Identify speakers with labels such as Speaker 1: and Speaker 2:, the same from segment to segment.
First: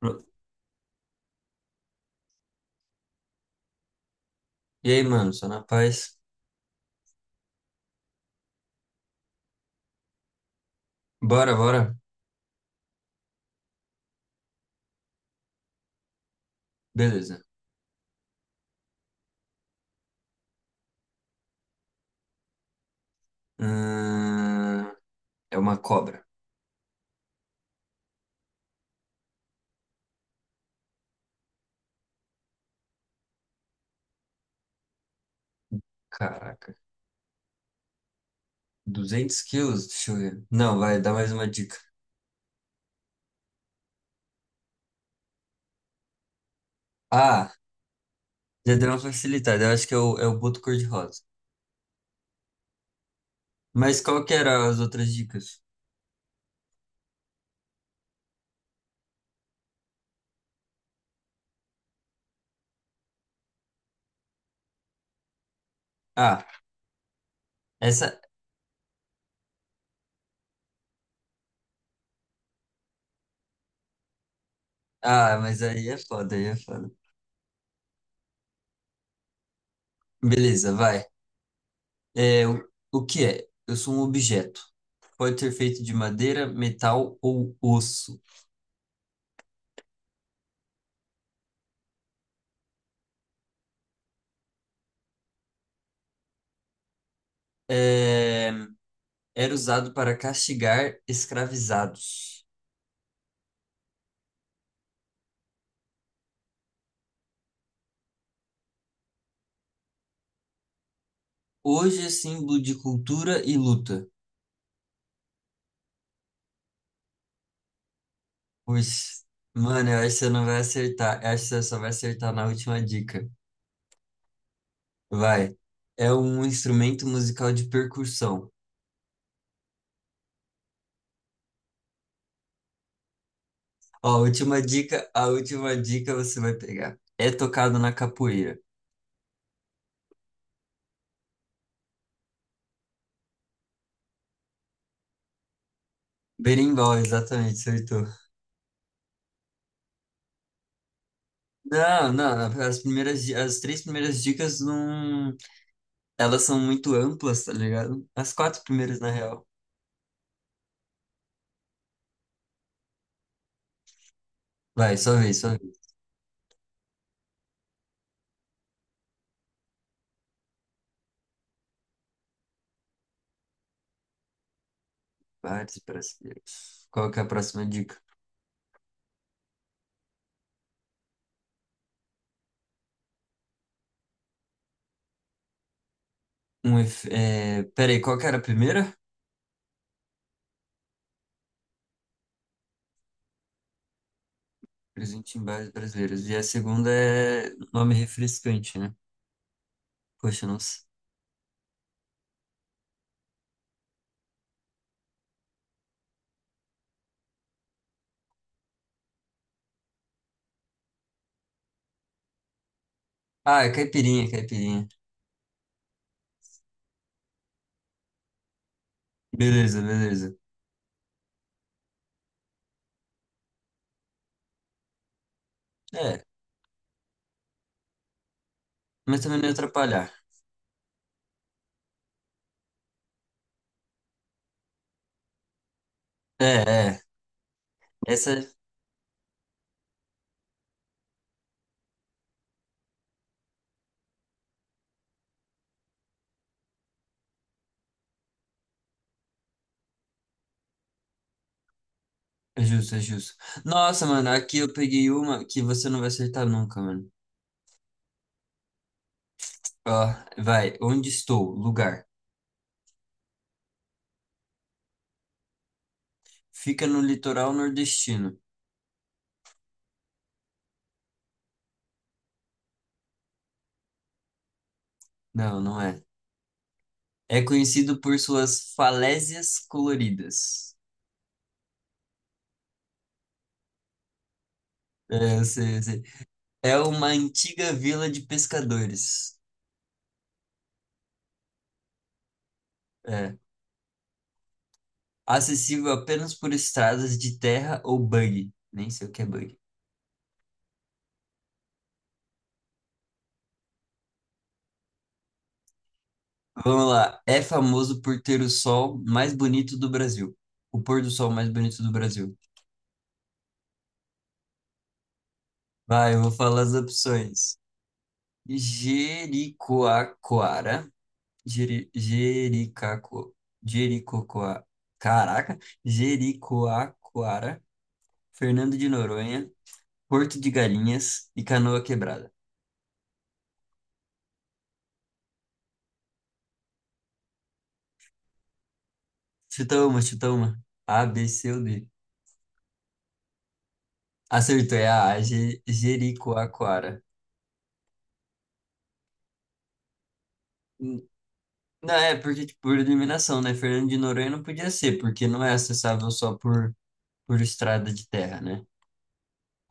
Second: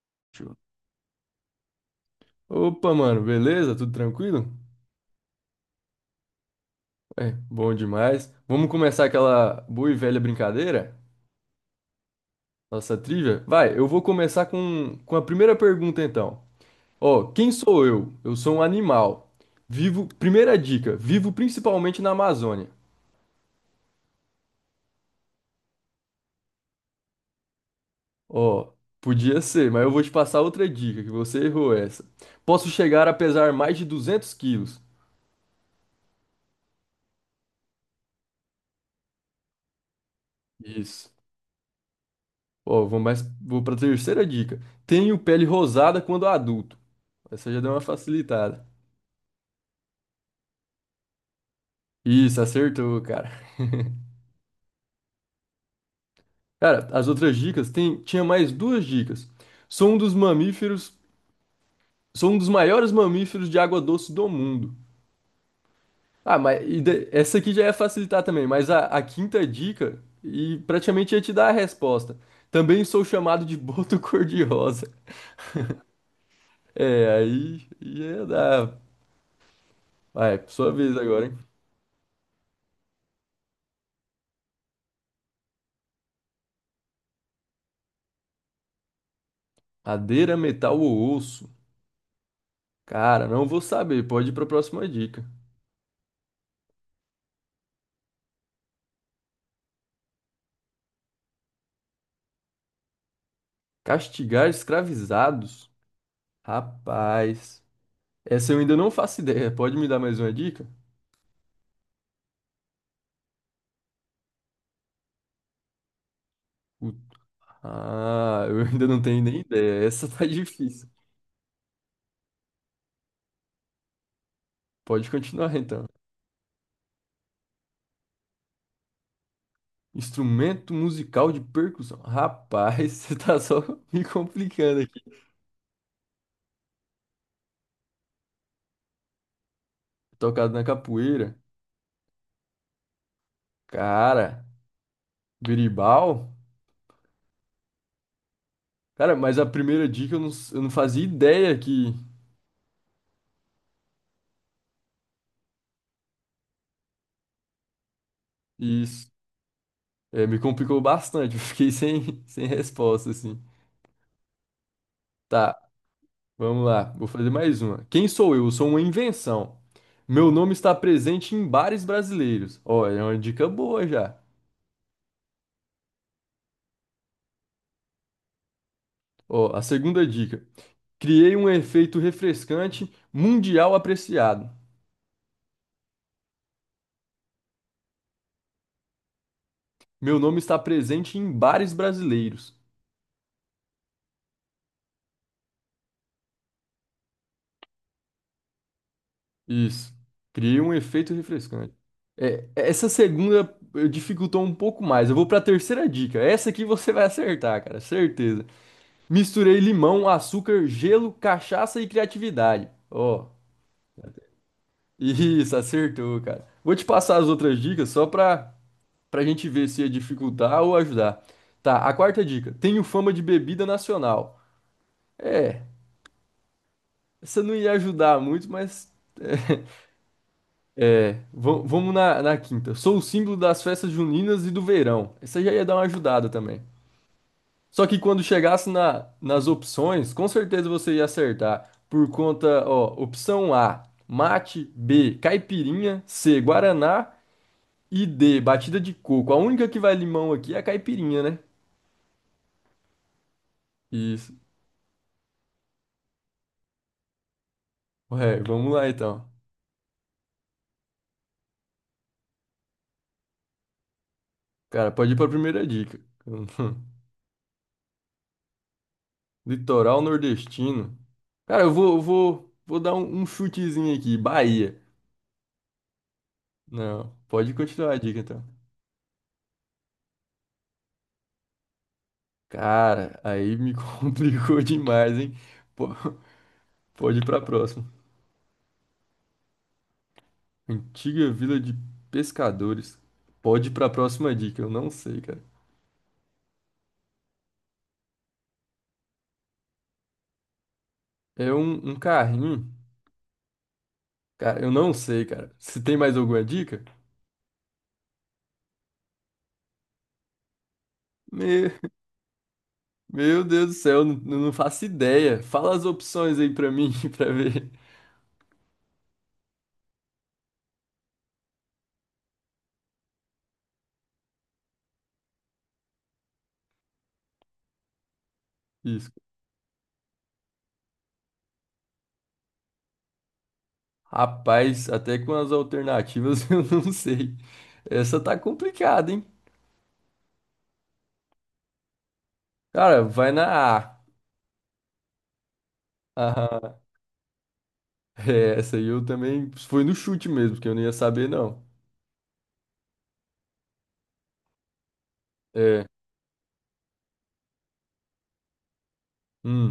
Speaker 1: Pro-
Speaker 2: Show. Opa, mano, beleza? Tudo tranquilo?
Speaker 1: E aí, mano, só na paz.
Speaker 2: É, bom demais. Vamos começar aquela boa e velha brincadeira?
Speaker 1: Bora, bora.
Speaker 2: Nossa trivia? Vai, eu vou começar com a primeira pergunta então. Ó,
Speaker 1: Beleza.
Speaker 2: quem sou eu? Eu sou um animal. Vivo, primeira dica, vivo principalmente na Amazônia.
Speaker 1: Ahn, é uma cobra.
Speaker 2: Ó, podia ser, mas eu vou te passar outra dica, que você errou essa. Posso chegar a pesar mais de 200 quilos.
Speaker 1: Caraca. Duzentos quilos? Deixa eu ver. Não, vai,
Speaker 2: Isso.
Speaker 1: dá mais uma dica.
Speaker 2: Ó, vou mais, vou para a terceira dica. Tenho pele rosada quando adulto. Essa
Speaker 1: Ah,
Speaker 2: já deu uma facilitada.
Speaker 1: já deu uma facilitada. Eu acho que é o boto cor-de-rosa.
Speaker 2: Isso, acertou, cara.
Speaker 1: Mas qual que eram as outras dicas?
Speaker 2: Cara, as outras dicas tinha mais duas dicas. Sou um dos mamíferos, Sou um dos maiores mamíferos de água doce do mundo. Ah,
Speaker 1: Ah,
Speaker 2: mas essa aqui já ia
Speaker 1: essa...
Speaker 2: facilitar também, mas a quinta dica e praticamente ia te dar a resposta. Também sou chamado de boto cor-de-rosa.
Speaker 1: Ah, mas aí é foda, aí é foda.
Speaker 2: É, aí ia dar. Vai,
Speaker 1: Beleza,
Speaker 2: sua vez
Speaker 1: vai.
Speaker 2: agora, hein?
Speaker 1: É, o, o que é? Eu sou um objeto. Pode ser feito de madeira, metal ou osso.
Speaker 2: Madeira, metal ou osso? Cara, não vou saber, pode ir pra próxima dica.
Speaker 1: É, Era usado para castigar escravizados.
Speaker 2: Castigar escravizados? Rapaz, essa eu ainda não faço ideia. Pode me dar mais uma dica?
Speaker 1: Hoje é símbolo de cultura e luta.
Speaker 2: O- Ah, eu ainda não
Speaker 1: Pois,
Speaker 2: tenho nem ideia.
Speaker 1: mano, eu acho
Speaker 2: Essa
Speaker 1: que
Speaker 2: tá
Speaker 1: você não vai
Speaker 2: difícil.
Speaker 1: acertar. Eu acho que você só vai acertar na última dica.
Speaker 2: Pode continuar
Speaker 1: Vai.
Speaker 2: então.
Speaker 1: É um instrumento musical de percussão.
Speaker 2: Instrumento musical de percussão. Rapaz, você tá só me
Speaker 1: Ó,
Speaker 2: complicando aqui.
Speaker 1: a última dica você vai pegar. É tocado na capoeira.
Speaker 2: Tocado na capoeira. Cara, berimbau?
Speaker 1: Berimbau, exatamente, acertou.
Speaker 2: Cara, mas a primeira dica eu não fazia ideia que
Speaker 1: Não, não, as três primeiras dicas não, elas são muito amplas, tá ligado? As quatro primeiras,
Speaker 2: isso.
Speaker 1: na real.
Speaker 2: É, me complicou bastante. Eu fiquei sem resposta, assim.
Speaker 1: Vai, só vez, só
Speaker 2: Tá.
Speaker 1: vez.
Speaker 2: Vamos lá, vou fazer mais uma. Quem sou eu? Sou uma invenção. Meu nome está presente em bares brasileiros. Ó, é uma dica boa já.
Speaker 1: Vários brasileiros. Qual que é a próxima dica?
Speaker 2: Ó, a segunda dica. Criei um efeito refrescante mundial apreciado.
Speaker 1: Peraí, qual que era a primeira?
Speaker 2: Meu nome está presente em bares brasileiros.
Speaker 1: Presente em bares brasileiros. E a segunda é nome refrescante, né?
Speaker 2: Isso.
Speaker 1: Poxa, não
Speaker 2: Criei um
Speaker 1: sei.
Speaker 2: efeito refrescante. É, essa segunda dificultou um pouco mais. Eu vou para a terceira dica. Essa aqui você vai acertar, cara, certeza. Misturei limão, açúcar, gelo, cachaça e criatividade. Ó.
Speaker 1: Ah, é caipirinha, caipirinha.
Speaker 2: Isso, acertou, cara. Vou te passar as outras dicas só pra gente ver
Speaker 1: Beleza,
Speaker 2: se ia
Speaker 1: beleza.
Speaker 2: dificultar ou ajudar. Tá, a quarta dica. Tenho fama de bebida nacional. É,
Speaker 1: É,
Speaker 2: essa não ia ajudar muito, mas.
Speaker 1: mas também não ia atrapalhar.
Speaker 2: É, vamos na quinta. Sou o símbolo das festas juninas e do verão. Essa já ia dar uma ajudada
Speaker 1: É,
Speaker 2: também.
Speaker 1: é.
Speaker 2: Só que quando
Speaker 1: Essa
Speaker 2: chegasse nas opções, com certeza você ia acertar. Por conta, ó, opção A, mate, B, caipirinha, C, guaraná, e D, batida de coco. A única que vai limão aqui é a caipirinha, né?
Speaker 1: É justo, é justo. Nossa, mano,
Speaker 2: Isso.
Speaker 1: aqui eu peguei uma que você não vai acertar nunca, mano.
Speaker 2: Ué, vamos lá então.
Speaker 1: Ó, vai. Onde estou? Lugar.
Speaker 2: Cara, pode ir pra primeira dica.
Speaker 1: Fica no litoral nordestino.
Speaker 2: Litoral nordestino. Cara, vou dar um chutezinho aqui. Bahia.
Speaker 1: Não, não é.
Speaker 2: Não,
Speaker 1: É
Speaker 2: pode continuar a
Speaker 1: conhecido por
Speaker 2: dica então.
Speaker 1: suas falésias coloridas.
Speaker 2: Cara, aí me complicou demais, hein?
Speaker 1: É, eu sei, eu
Speaker 2: Po-
Speaker 1: sei. É uma
Speaker 2: Pode ir pra
Speaker 1: antiga
Speaker 2: próxima.
Speaker 1: vila de pescadores.
Speaker 2: Antiga vila de pescadores.
Speaker 1: É.
Speaker 2: Pode ir pra próxima dica, eu não sei, cara.
Speaker 1: Acessível apenas por estradas de terra ou buggy. Nem sei o que é buggy.
Speaker 2: É um carrinho. Cara, eu não sei, cara. Se tem mais alguma dica?
Speaker 1: Vamos lá. É famoso por ter o sol mais bonito do Brasil. O pôr do sol mais
Speaker 2: Me-
Speaker 1: bonito do Brasil.
Speaker 2: Meu Deus do céu, eu não faço ideia. Fala as
Speaker 1: Vai, eu vou
Speaker 2: opções aí
Speaker 1: falar
Speaker 2: pra
Speaker 1: as
Speaker 2: mim, pra
Speaker 1: opções.
Speaker 2: ver
Speaker 1: Jericoacoara. Jeri, Jericaco, Jericocoa. Caraca! Jericoacoara. Fernando de
Speaker 2: isso.
Speaker 1: Noronha, Porto de Galinhas e Canoa Quebrada.
Speaker 2: Rapaz, até com as alternativas eu não sei. Essa tá complicada, hein?
Speaker 1: Chuta uma, chuta uma. A, B, C ou D.
Speaker 2: Cara, vai na A.
Speaker 1: Acertou, é a A,
Speaker 2: Aham.
Speaker 1: Jericoacoara.
Speaker 2: É, essa aí eu também. Foi no chute mesmo, porque eu não ia
Speaker 1: Hum,
Speaker 2: saber, não.
Speaker 1: Não, é porque, tipo, por eliminação, né? Fernando de Noronha não podia ser, porque não é
Speaker 2: É.
Speaker 1: acessável só por, estrada de terra, né?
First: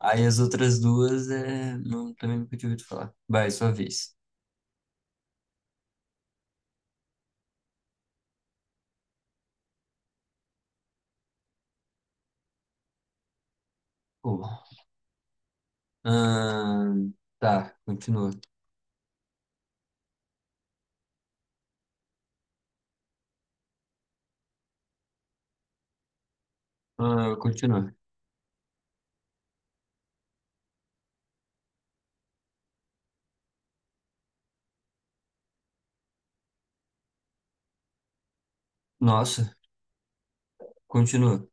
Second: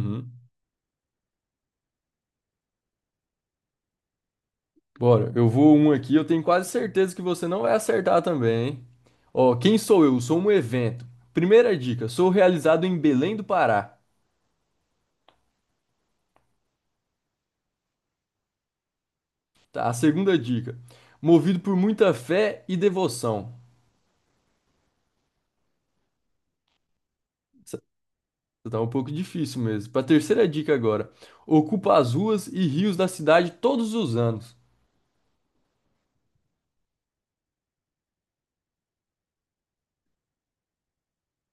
Speaker 1: Aí as outras duas, não, também nunca tinha ouvido falar. Vai, sua vez.
Speaker 2: Bora, eu vou um aqui, eu tenho quase certeza que você não vai acertar também, hein? Ó, quem sou eu? Sou um evento. Primeira dica, sou realizado em Belém do Pará.
Speaker 1: Oh. Ahn, tá, continua.
Speaker 2: Tá, a segunda dica, movido por muita fé e devoção.
Speaker 1: Ah,
Speaker 2: Essa
Speaker 1: continua.
Speaker 2: tá um pouco difícil mesmo. Pra terceira dica agora, ocupa as ruas e rios da cidade todos os anos.
Speaker 1: Nossa, continua.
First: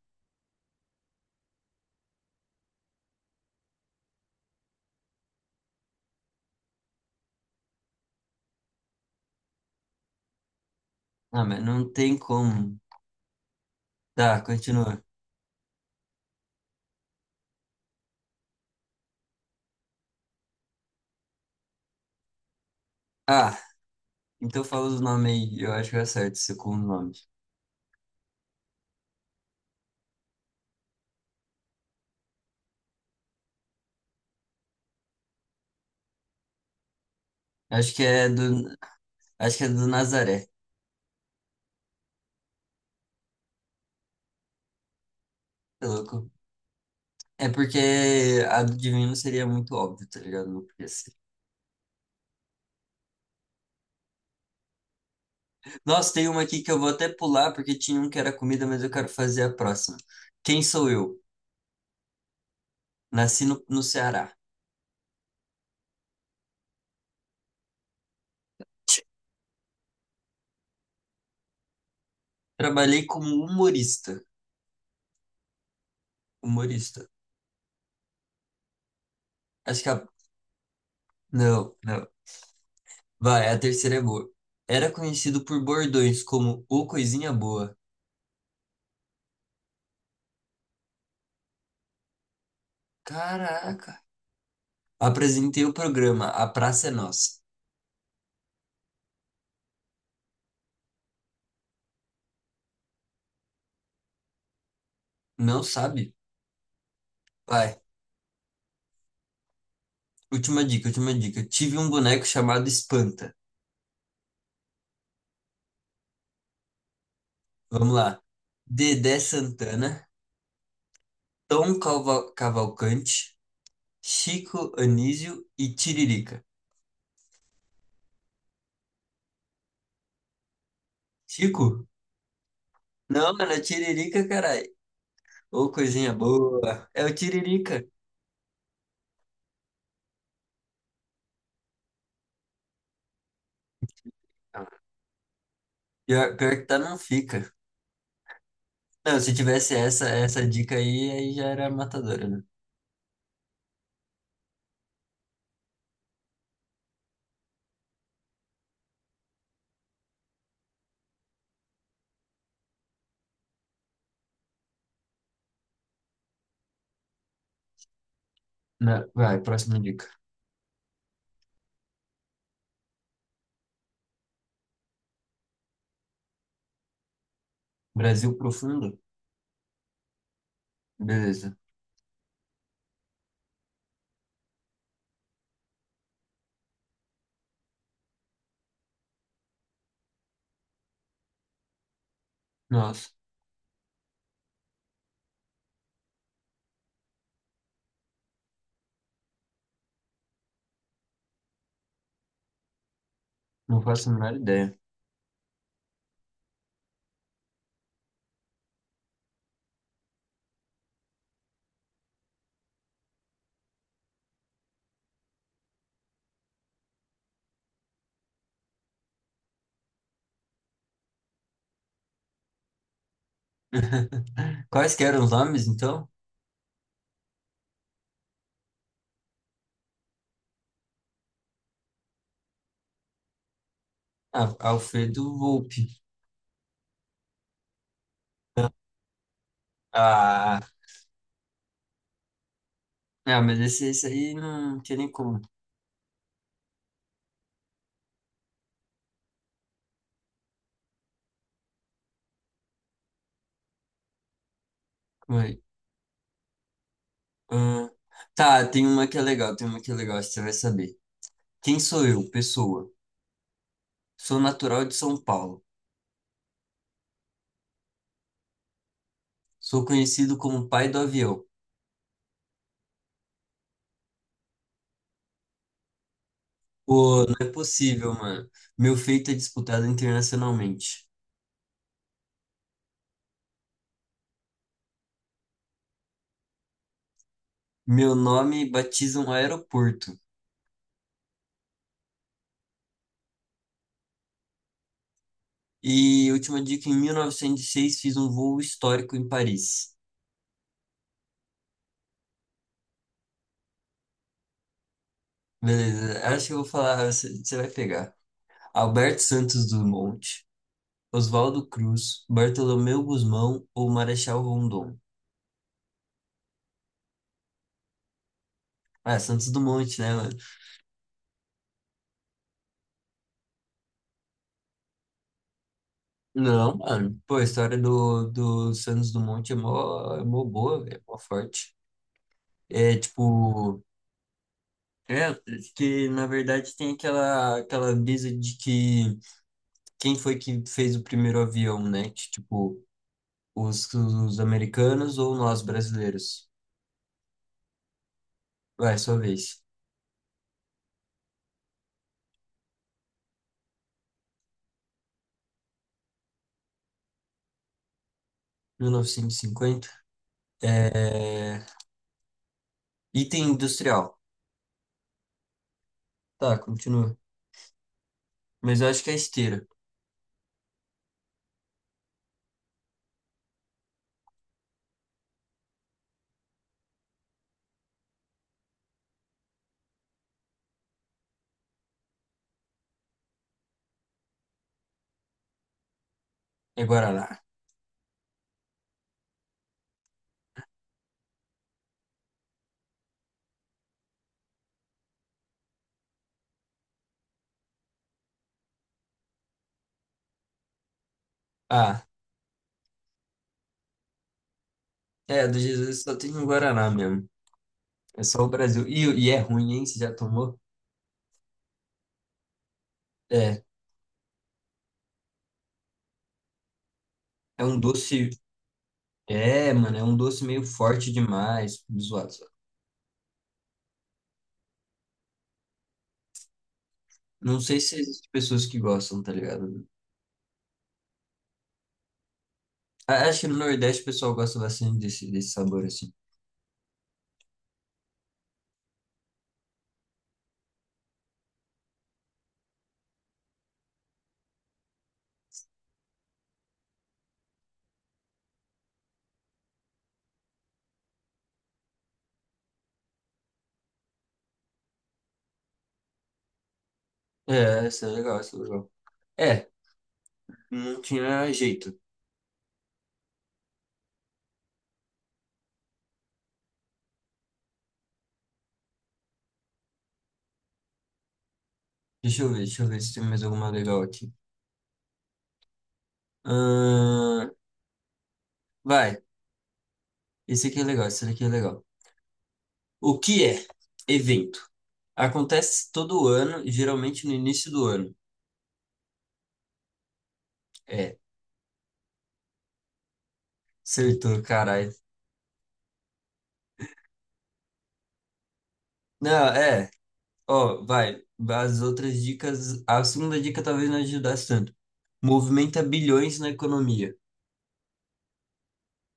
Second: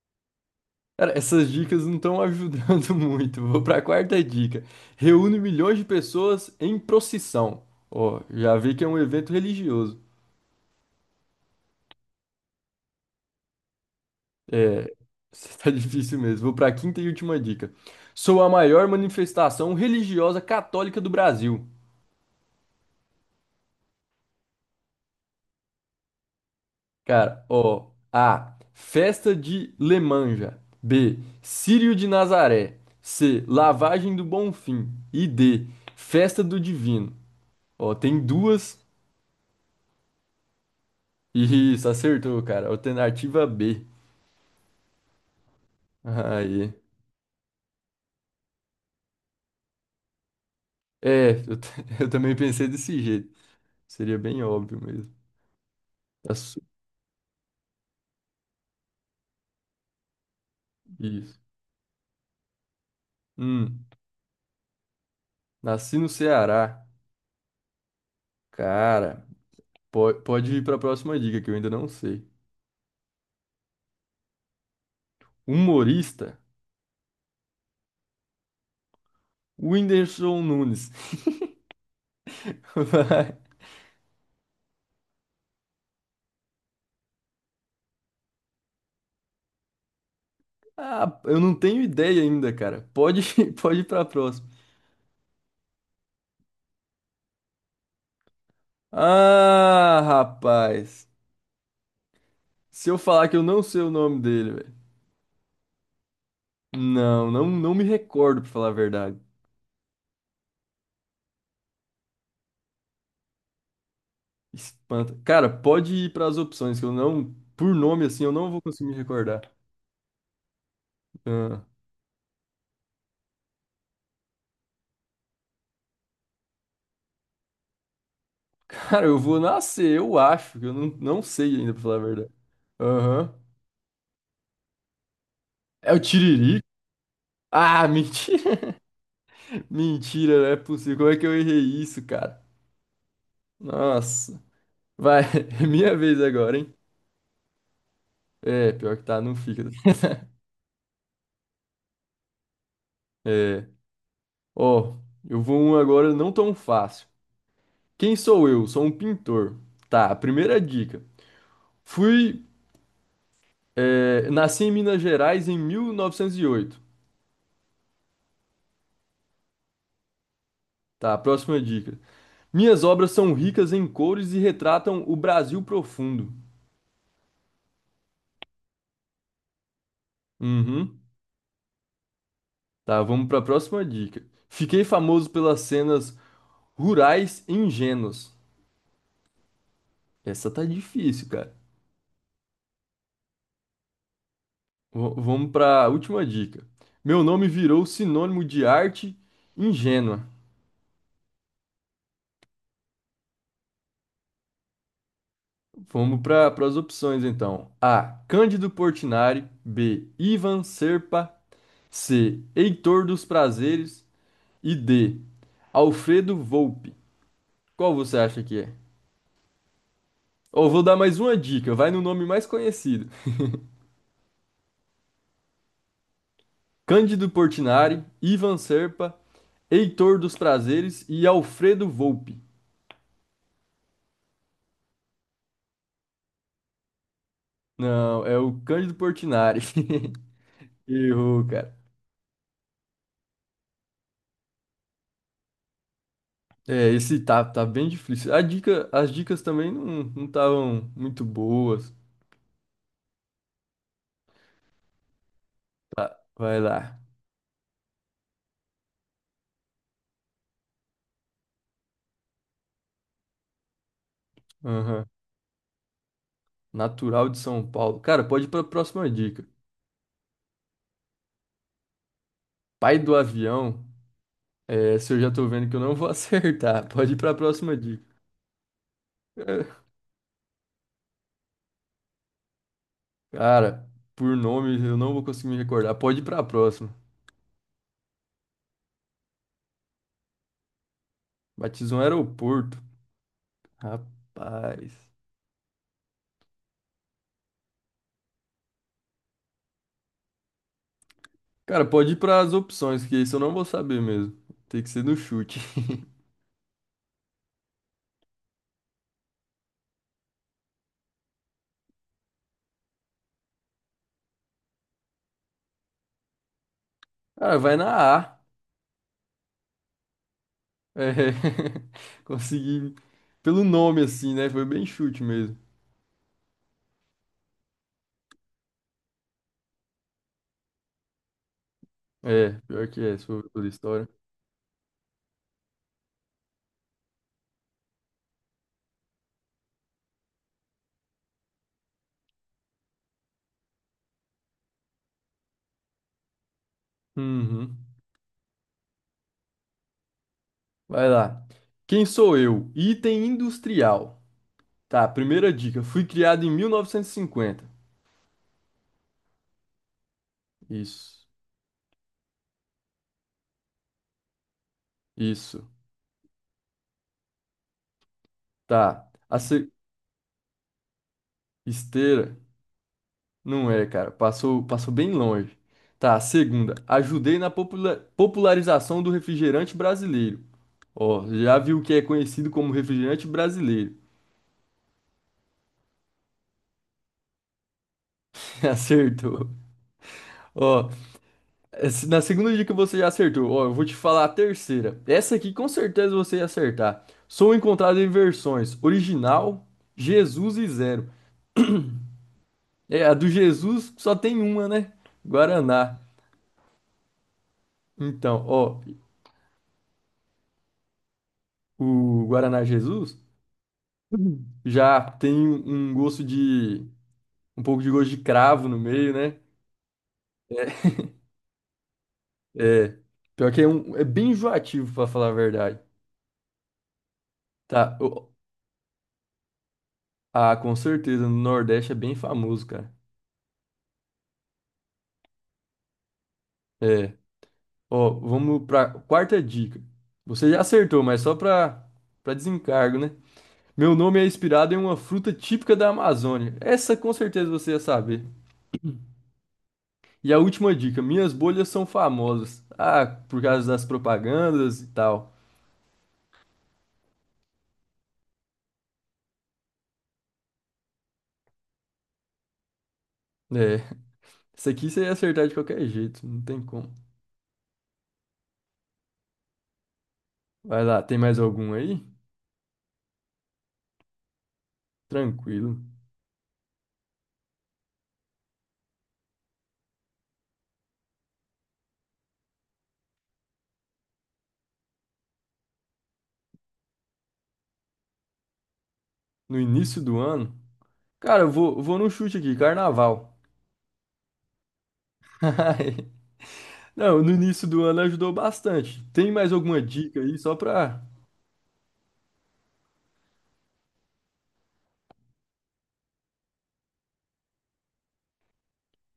Speaker 2: Cara, essas dicas não estão ajudando muito. Vou pra quarta dica, reúne milhões de pessoas em procissão. Ó, já vi que é um evento religioso.
Speaker 1: Ah, mas não tem como. Tá,
Speaker 2: É,
Speaker 1: continua.
Speaker 2: tá difícil mesmo. Vou para a quinta e última dica. Sou a maior manifestação religiosa católica do Brasil.
Speaker 1: Ah, então fala os nomes aí. Eu acho que eu acerto esse com o nome.
Speaker 2: Cara, ó, A. Festa de Lemanja. B. Círio de Nazaré. C. Lavagem do Bonfim. E D. Festa do Divino. Ó,
Speaker 1: Acho que
Speaker 2: tem
Speaker 1: é do,
Speaker 2: duas.
Speaker 1: acho que é do Nazaré.
Speaker 2: Isso, acertou, cara. Alternativa B.
Speaker 1: Tá louco?
Speaker 2: Aí.
Speaker 1: É porque a do Divino seria muito óbvio, tá ligado? Não podia ser.
Speaker 2: É, eu, t- eu também pensei desse jeito. Seria bem óbvio mesmo.
Speaker 1: Nossa, tem
Speaker 2: Tá
Speaker 1: uma
Speaker 2: su-
Speaker 1: aqui que eu vou até pular porque tinha um que era comida, mas eu quero fazer a próxima. Quem sou eu?
Speaker 2: Isso.
Speaker 1: Nasci no
Speaker 2: Hum.
Speaker 1: Ceará.
Speaker 2: Nasci no Ceará. Cara, pode ir para a próxima dica que eu ainda não sei.
Speaker 1: Trabalhei como humorista.
Speaker 2: Humorista?
Speaker 1: Humorista. Acho que a.
Speaker 2: Whindersson Nunes.
Speaker 1: Não, não.
Speaker 2: Vai.
Speaker 1: Vai, a terceira é boa. Era conhecido por bordões como o Coisinha Boa.
Speaker 2: Ah, eu não tenho ideia ainda, cara. Pode, pode ir
Speaker 1: Caraca.
Speaker 2: para a próxima.
Speaker 1: Apresentei o programa A Praça é Nossa.
Speaker 2: Ah, rapaz. Se eu falar que eu não sei o nome dele, velho.
Speaker 1: Não sabe?
Speaker 2: Não, não, não
Speaker 1: Vai.
Speaker 2: me recordo, pra falar a verdade.
Speaker 1: Última dica, última dica. Tive um boneco chamado Espanta.
Speaker 2: Espanta. Cara, pode ir para as opções, que eu não, por
Speaker 1: Vamos
Speaker 2: nome
Speaker 1: lá.
Speaker 2: assim, eu não vou conseguir me
Speaker 1: Dedé
Speaker 2: recordar.
Speaker 1: Santana,
Speaker 2: Ah.
Speaker 1: Tom Cavalcante, Chico Anísio e Tiririca.
Speaker 2: Cara, eu vou nascer, eu acho, que eu não sei ainda, pra
Speaker 1: Chico?
Speaker 2: falar a verdade.
Speaker 1: Não,
Speaker 2: Aham.
Speaker 1: mano, é Tiririca, caralho. Ô,
Speaker 2: É o
Speaker 1: coisinha
Speaker 2: Tiriri?
Speaker 1: boa. É o Tiririca.
Speaker 2: Ah, mentira. Mentira, não é possível. Como é que eu errei isso, cara? Nossa. Vai, é minha vez
Speaker 1: Pior, pior
Speaker 2: agora,
Speaker 1: que
Speaker 2: hein?
Speaker 1: tá, não fica.
Speaker 2: É, pior que
Speaker 1: Não,
Speaker 2: tá,
Speaker 1: se
Speaker 2: não fica.
Speaker 1: tivesse essa, essa dica aí, aí já era matadora, né?
Speaker 2: É. Ó, eu vou um agora não tão fácil. Quem sou eu? Sou um pintor. Tá, a primeira dica. Fui. Nasci em Minas Gerais em 1908.
Speaker 1: Não, vai, próxima dica.
Speaker 2: Tá, próxima dica. Minhas obras são ricas em cores e retratam o Brasil profundo.
Speaker 1: Brasil profundo?
Speaker 2: Uhum.
Speaker 1: Beleza.
Speaker 2: Tá, vamos para a próxima dica. Fiquei famoso pelas cenas rurais e ingênuas. Essa tá difícil, cara.
Speaker 1: Nossa.
Speaker 2: Vamos para a última dica. Meu nome virou sinônimo de arte ingênua.
Speaker 1: Não faço a menor ideia.
Speaker 2: Vamos para as opções então. A. Cândido Portinari. B. Ivan Serpa. C. Heitor dos Prazeres. E D. Alfredo Volpi. Qual você acha que é? Ou vou dar mais uma dica, vai no nome mais conhecido.
Speaker 1: Quais que eram os nomes, então?
Speaker 2: Cândido Portinari, Ivan Serpa, Heitor dos Prazeres e Alfredo Volpi.
Speaker 1: Ah, Alfredo Volpi.
Speaker 2: Não, é o Cândido Portinari.
Speaker 1: Ah,
Speaker 2: Errou, cara.
Speaker 1: ah, mas esse aí não tinha nem como.
Speaker 2: É, esse tá bem difícil. As dicas também não estavam muito boas.
Speaker 1: Calma aí.
Speaker 2: Tá, vai lá.
Speaker 1: Ah, tá, tem uma que é legal, tem uma que é legal, acho que você vai saber. Quem sou eu, pessoa? Sou natural de
Speaker 2: Aham.
Speaker 1: São Paulo.
Speaker 2: Natural de São Paulo. Cara, pode ir pra próxima dica.
Speaker 1: Sou conhecido como pai do avião.
Speaker 2: Pai do avião. É, se eu já tô vendo que eu não vou acertar, pode ir
Speaker 1: Pô,
Speaker 2: pra
Speaker 1: não é
Speaker 2: próxima dica.
Speaker 1: possível, mano. Meu feito é disputado internacionalmente.
Speaker 2: Cara, por nome eu não vou conseguir me recordar. Pode ir pra próxima.
Speaker 1: Meu nome batiza um aeroporto.
Speaker 2: Batizou um aeroporto. Rapaz.
Speaker 1: E última dica, em 1906 fiz um voo histórico em Paris.
Speaker 2: Cara, pode ir pras opções, que isso eu não vou saber mesmo. Tem que ser no chute.
Speaker 1: Beleza, acho que eu vou falar, você vai pegar. Alberto Santos Dumont, Oswaldo Cruz, Bartolomeu Gusmão ou Marechal Rondon?
Speaker 2: Cara, vai na A.
Speaker 1: Ah, Santos Dumont, né, mano?
Speaker 2: É. Consegui. Pelo nome, assim, né? Foi bem chute mesmo.
Speaker 1: Não, mano. Pô, a história do Santos Dumont é mó boa, velho, é mó forte.
Speaker 2: É, pior
Speaker 1: É
Speaker 2: que é, se for ver pela
Speaker 1: tipo.
Speaker 2: história.
Speaker 1: É, que na verdade tem aquela brisa de que quem foi que fez o primeiro avião, né? Que, tipo, os americanos ou nós brasileiros?
Speaker 2: Uhum.
Speaker 1: Vai, sua vez.
Speaker 2: Vai lá. Quem sou eu? Item industrial. Tá, primeira dica. Fui criado em 1950.
Speaker 1: 1950.
Speaker 2: Isso.
Speaker 1: É... Item industrial.
Speaker 2: Isso.
Speaker 1: Tá, continua. Mas eu acho
Speaker 2: Tá.
Speaker 1: que é
Speaker 2: A
Speaker 1: esteira.
Speaker 2: se- Esteira? Não é, cara. Passou, passou bem longe. Tá, segunda. Ajudei na popularização do refrigerante brasileiro. Ó, já viu o que é conhecido como refrigerante brasileiro.
Speaker 1: É Guaraná.
Speaker 2: Acertou. Ó, na segunda dica você já acertou. Ó, eu vou te falar a terceira. Essa aqui com certeza você ia acertar. Sou encontrado em versões original, Jesus e zero.
Speaker 1: Ah,
Speaker 2: É, a do Jesus só tem uma, né?
Speaker 1: é, do
Speaker 2: Guaraná.
Speaker 1: Jesus só tem um Guaraná mesmo. É só
Speaker 2: Então,
Speaker 1: o
Speaker 2: ó,
Speaker 1: Brasil. E é ruim, hein? Você já tomou?
Speaker 2: o Guaraná Jesus.
Speaker 1: É,
Speaker 2: Já tem um gosto de. Um
Speaker 1: é um
Speaker 2: pouco de gosto de
Speaker 1: doce.
Speaker 2: cravo no meio, né?
Speaker 1: É, mano, é um doce meio forte demais. Zoado, zoado.
Speaker 2: É. é, Pior que é, é bem enjoativo, pra falar a verdade.
Speaker 1: Não sei se
Speaker 2: Tá.
Speaker 1: existem
Speaker 2: Ô,
Speaker 1: pessoas que gostam, tá ligado?
Speaker 2: ah, com certeza. No Nordeste é bem famoso, cara.
Speaker 1: Acho que no Nordeste o pessoal gosta bastante desse, sabor assim.
Speaker 2: É. Ó, vamos pra quarta dica. Você já acertou, mas só pra desencargo, né? Meu nome é inspirado em uma fruta típica da Amazônia. Essa com certeza você ia saber. E a última dica: minhas bolhas são famosas. Ah, por causa das propagandas e tal.
Speaker 1: É, essa é legal, essa é legal. É, não tinha jeito.
Speaker 2: É. Isso aqui você ia acertar de qualquer jeito, não tem como. Vai lá, tem mais algum aí?
Speaker 1: Deixa eu ver se tem mais alguma legal aqui.
Speaker 2: Tranquilo.
Speaker 1: Ahn, vai, esse aqui é legal, esse aqui é legal. O que é evento? Acontece todo ano, geralmente no início do ano.
Speaker 2: No início do ano?
Speaker 1: É,
Speaker 2: Cara, eu vou no chute aqui, carnaval.
Speaker 1: acertou, caralho.
Speaker 2: Não, no início do ano ajudou bastante. Tem
Speaker 1: Não,
Speaker 2: mais alguma
Speaker 1: é,
Speaker 2: dica aí só
Speaker 1: ó,
Speaker 2: pra.
Speaker 1: vai. As outras dicas, a segunda dica talvez não ajudasse tanto. Movimenta bilhões na economia.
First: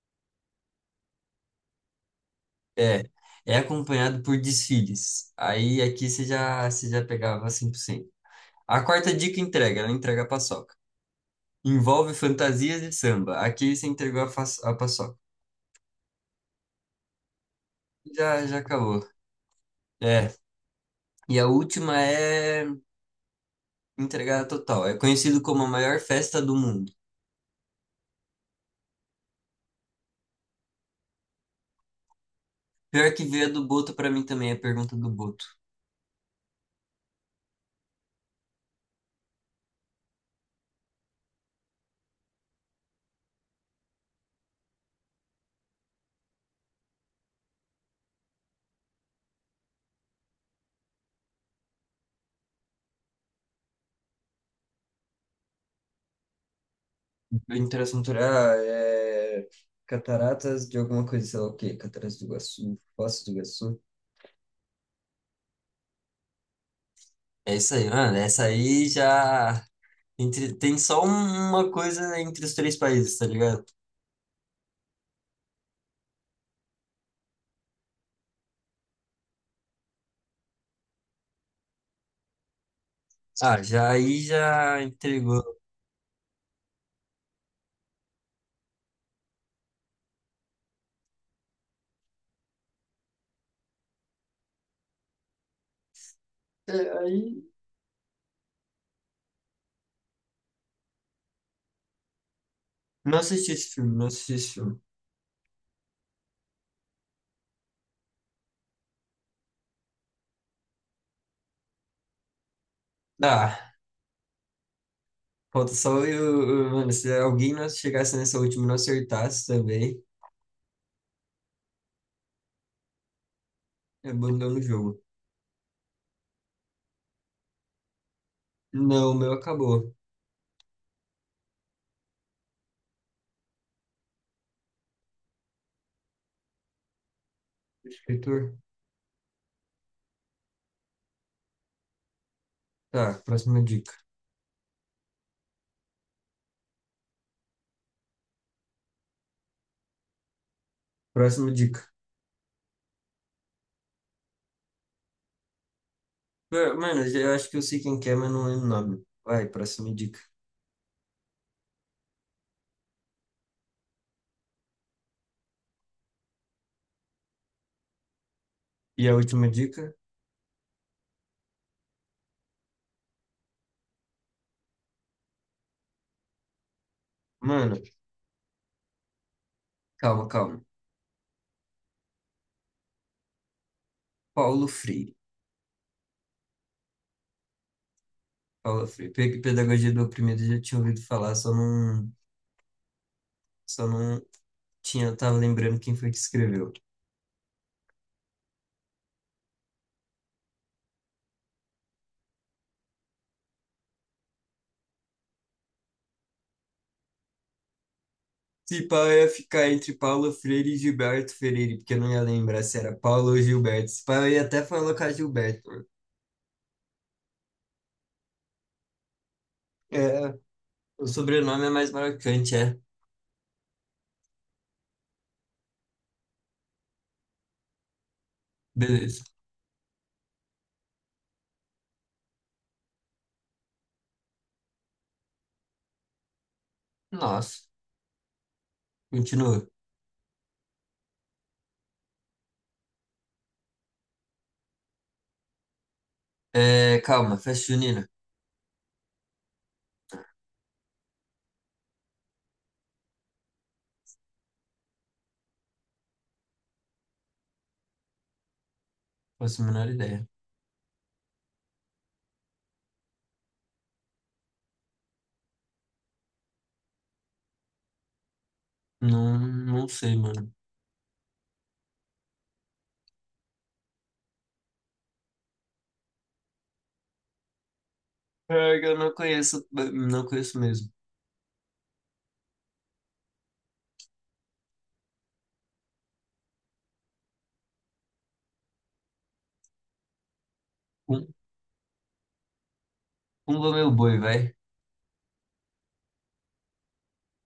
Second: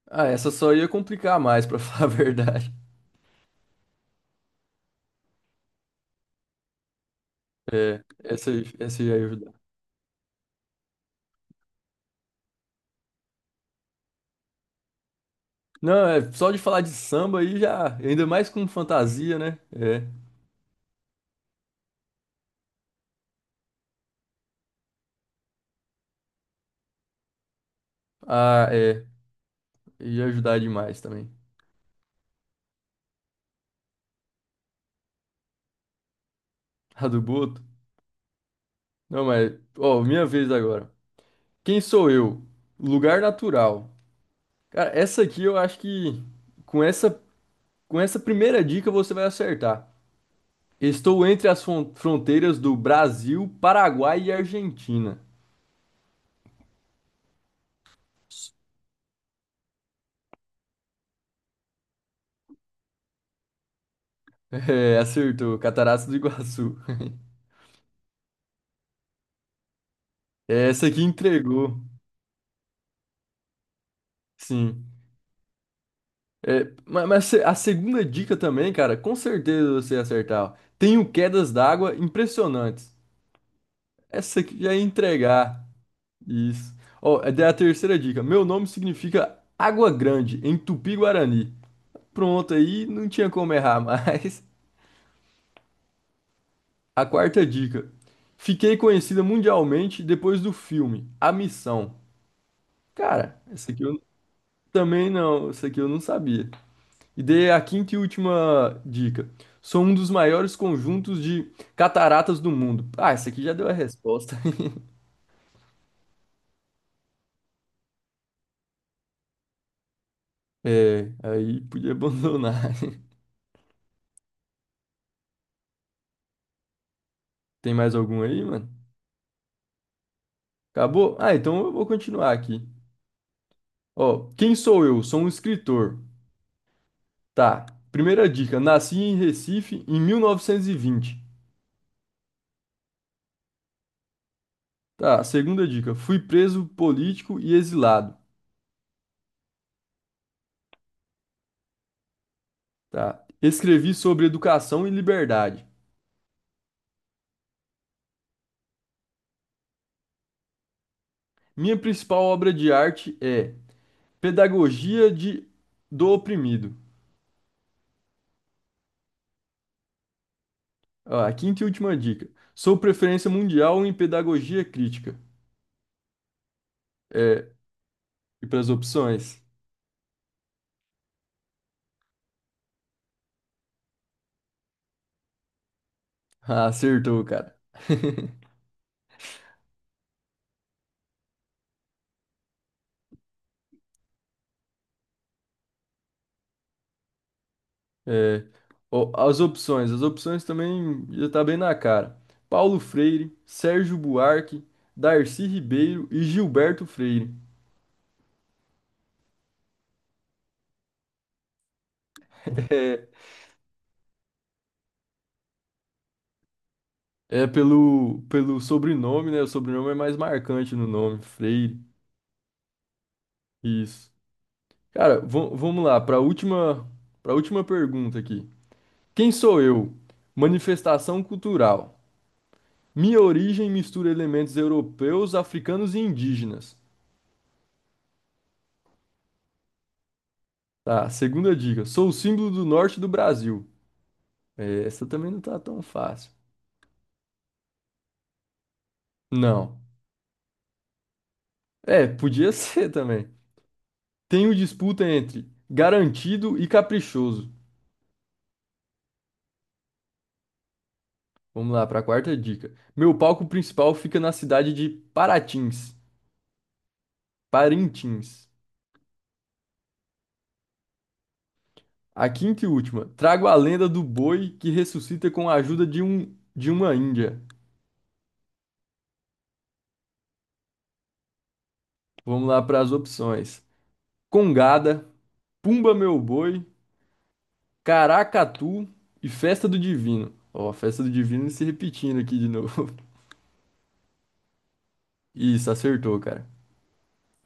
Speaker 2: Ah, essa só ia complicar mais, pra falar a verdade.
Speaker 1: É, é acompanhado por desfiles. Aí aqui você já pegava
Speaker 2: É,
Speaker 1: 100%.
Speaker 2: essa, aí-
Speaker 1: A
Speaker 2: essa
Speaker 1: quarta
Speaker 2: ia
Speaker 1: dica
Speaker 2: ajudar.
Speaker 1: entrega, ela entrega a paçoca. Envolve fantasias e samba. Aqui você entregou a paçoca.
Speaker 2: Não, é só de falar de samba aí já. Ainda
Speaker 1: Já,
Speaker 2: mais
Speaker 1: já
Speaker 2: com
Speaker 1: acabou.
Speaker 2: fantasia, né? É.
Speaker 1: É. E a última é entregada total. É conhecido como a maior festa do mundo.
Speaker 2: Ah, é. Ia ajudar demais também.
Speaker 1: Pior que veio a do Boto pra mim também, a pergunta do Boto.
Speaker 2: A do Boto? Não, mas. Ó, minha vez agora. Quem sou eu? Lugar natural. Cara, essa aqui eu acho que com essa, com essa primeira dica você vai acertar. Estou entre as fronteiras do Brasil, Paraguai e Argentina.
Speaker 1: Interação cultural é cataratas de alguma coisa, sei lá o quê? Cataratas do Iguaçu, Foz do Iguaçu.
Speaker 2: É, acertou. Cataratas do Iguaçu.
Speaker 1: É isso aí, mano. Essa aí já tem
Speaker 2: Essa aqui
Speaker 1: só uma
Speaker 2: entregou,
Speaker 1: coisa entre os três países, tá ligado?
Speaker 2: sim. É, mas, a segunda dica também, cara, com certeza você ia acertar. Ó. Tenho quedas d'água impressionantes.
Speaker 1: Ah, já aí
Speaker 2: Essa aqui já
Speaker 1: já
Speaker 2: ia
Speaker 1: entregou.
Speaker 2: entregar. Isso. Ó, a terceira dica. Meu nome significa água grande em Tupi-Guarani. Pronto, aí não tinha como errar mais.
Speaker 1: É,
Speaker 2: A
Speaker 1: aí
Speaker 2: quarta dica. Fiquei conhecida mundialmente depois do filme A Missão.
Speaker 1: não
Speaker 2: Cara,
Speaker 1: assisti esse filme, não assisti esse filme.
Speaker 2: essa aqui eu não sabia. E dei a quinta e última dica. Sou um dos maiores conjuntos de cataratas do mundo. Ah, essa aqui já deu a
Speaker 1: Ah,
Speaker 2: resposta.
Speaker 1: falta só eu, mano, se alguém não chegasse nessa última e não acertasse também,
Speaker 2: É, aí podia abandonar.
Speaker 1: abandona o jogo.
Speaker 2: Tem mais algum aí, mano?
Speaker 1: Não, o meu acabou.
Speaker 2: Acabou? Ah, então eu vou continuar aqui. Ó, quem sou eu? Sou um escritor. Tá. Primeira
Speaker 1: Escritor.
Speaker 2: dica: nasci em Recife em 1920.
Speaker 1: Tá, próxima dica.
Speaker 2: Tá. Segunda dica: fui preso político e exilado.
Speaker 1: Próxima dica.
Speaker 2: Tá. Escrevi sobre educação e liberdade.
Speaker 1: Pô, mano, eu acho que eu sei quem que é, mas não lembro o nome. Vai, próxima dica.
Speaker 2: Minha principal obra de arte é Pedagogia de do Oprimido.
Speaker 1: E a última dica?
Speaker 2: Ó, a quinta e última dica: sou preferência mundial em pedagogia crítica. É,
Speaker 1: Mano,
Speaker 2: e para as opções?
Speaker 1: calma, calma. Paulo Freire.
Speaker 2: Ah, acertou, cara.
Speaker 1: Paulo Freire. Pedagogia do Oprimido, eu já tinha ouvido falar, só não tinha, tava lembrando quem foi que escreveu.
Speaker 2: É, ó, as opções também já tá bem na cara. Paulo Freire, Sérgio Buarque, Darcy Ribeiro e Gilberto Freire.
Speaker 1: Se pá, eu ia ficar entre Paulo Freire e Gilberto Freire, porque eu não ia lembrar se era
Speaker 2: É,
Speaker 1: Paulo ou Gilberto. Se pá, eu ia até colocar Gilberto.
Speaker 2: é, pelo sobrenome, né? O sobrenome é mais
Speaker 1: É,
Speaker 2: marcante no
Speaker 1: o
Speaker 2: nome,
Speaker 1: sobrenome é
Speaker 2: Freire.
Speaker 1: mais marcante, é.
Speaker 2: Isso. Cara, vamos lá, para última pergunta aqui.
Speaker 1: Beleza.
Speaker 2: Quem sou eu? Manifestação cultural. Minha origem mistura elementos europeus, africanos e indígenas.
Speaker 1: Nossa, continua.
Speaker 2: Tá, segunda dica. Sou o símbolo do norte do Brasil. Essa também não tá tão fácil.
Speaker 1: É, calma, festa junina.
Speaker 2: Não. É, podia ser também. Tenho disputa entre garantido e caprichoso.
Speaker 1: Faço a menor ideia.
Speaker 2: Vamos lá, para a quarta dica. Meu palco principal fica na cidade de Parintins.
Speaker 1: Não, não sei, mano.
Speaker 2: A quinta e última. Trago a lenda do boi que ressuscita com a ajuda de uma índia.
Speaker 1: É, que eu não conheço, não conheço mesmo.
Speaker 2: Vamos lá para as opções. Congada, Pumba Meu Boi, Caracatu e Festa do Divino. Ó, a Festa do
Speaker 1: Pum-
Speaker 2: Divino se repetindo aqui de novo.
Speaker 1: Pumba Meu Boi, vai.
Speaker 2: Isso, acertou, cara.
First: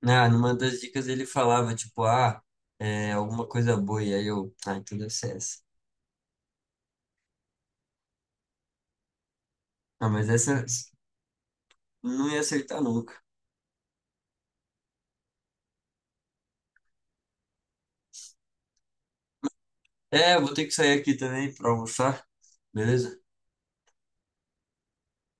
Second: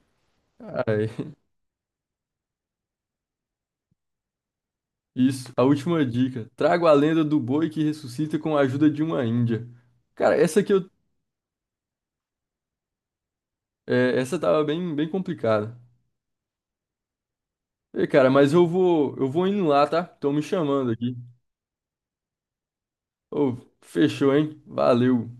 Speaker 1: Ah, numa das dicas ele
Speaker 2: Ai,
Speaker 1: falava, tipo, ah, é alguma coisa boi. Aí então deve ser
Speaker 2: isso,
Speaker 1: essa.
Speaker 2: a última dica. Trago a lenda do boi que ressuscita com a ajuda de uma índia.
Speaker 1: Ah, mas
Speaker 2: Cara, essa
Speaker 1: essa
Speaker 2: aqui
Speaker 1: não ia acertar nunca.
Speaker 2: essa tava bem, bem complicada. Ei, cara, mas eu vou indo lá, tá? Estão
Speaker 1: É, eu
Speaker 2: me
Speaker 1: vou ter que
Speaker 2: chamando
Speaker 1: sair aqui
Speaker 2: aqui.
Speaker 1: também pra almoçar, beleza?
Speaker 2: Ô, fechou, hein? Valeu.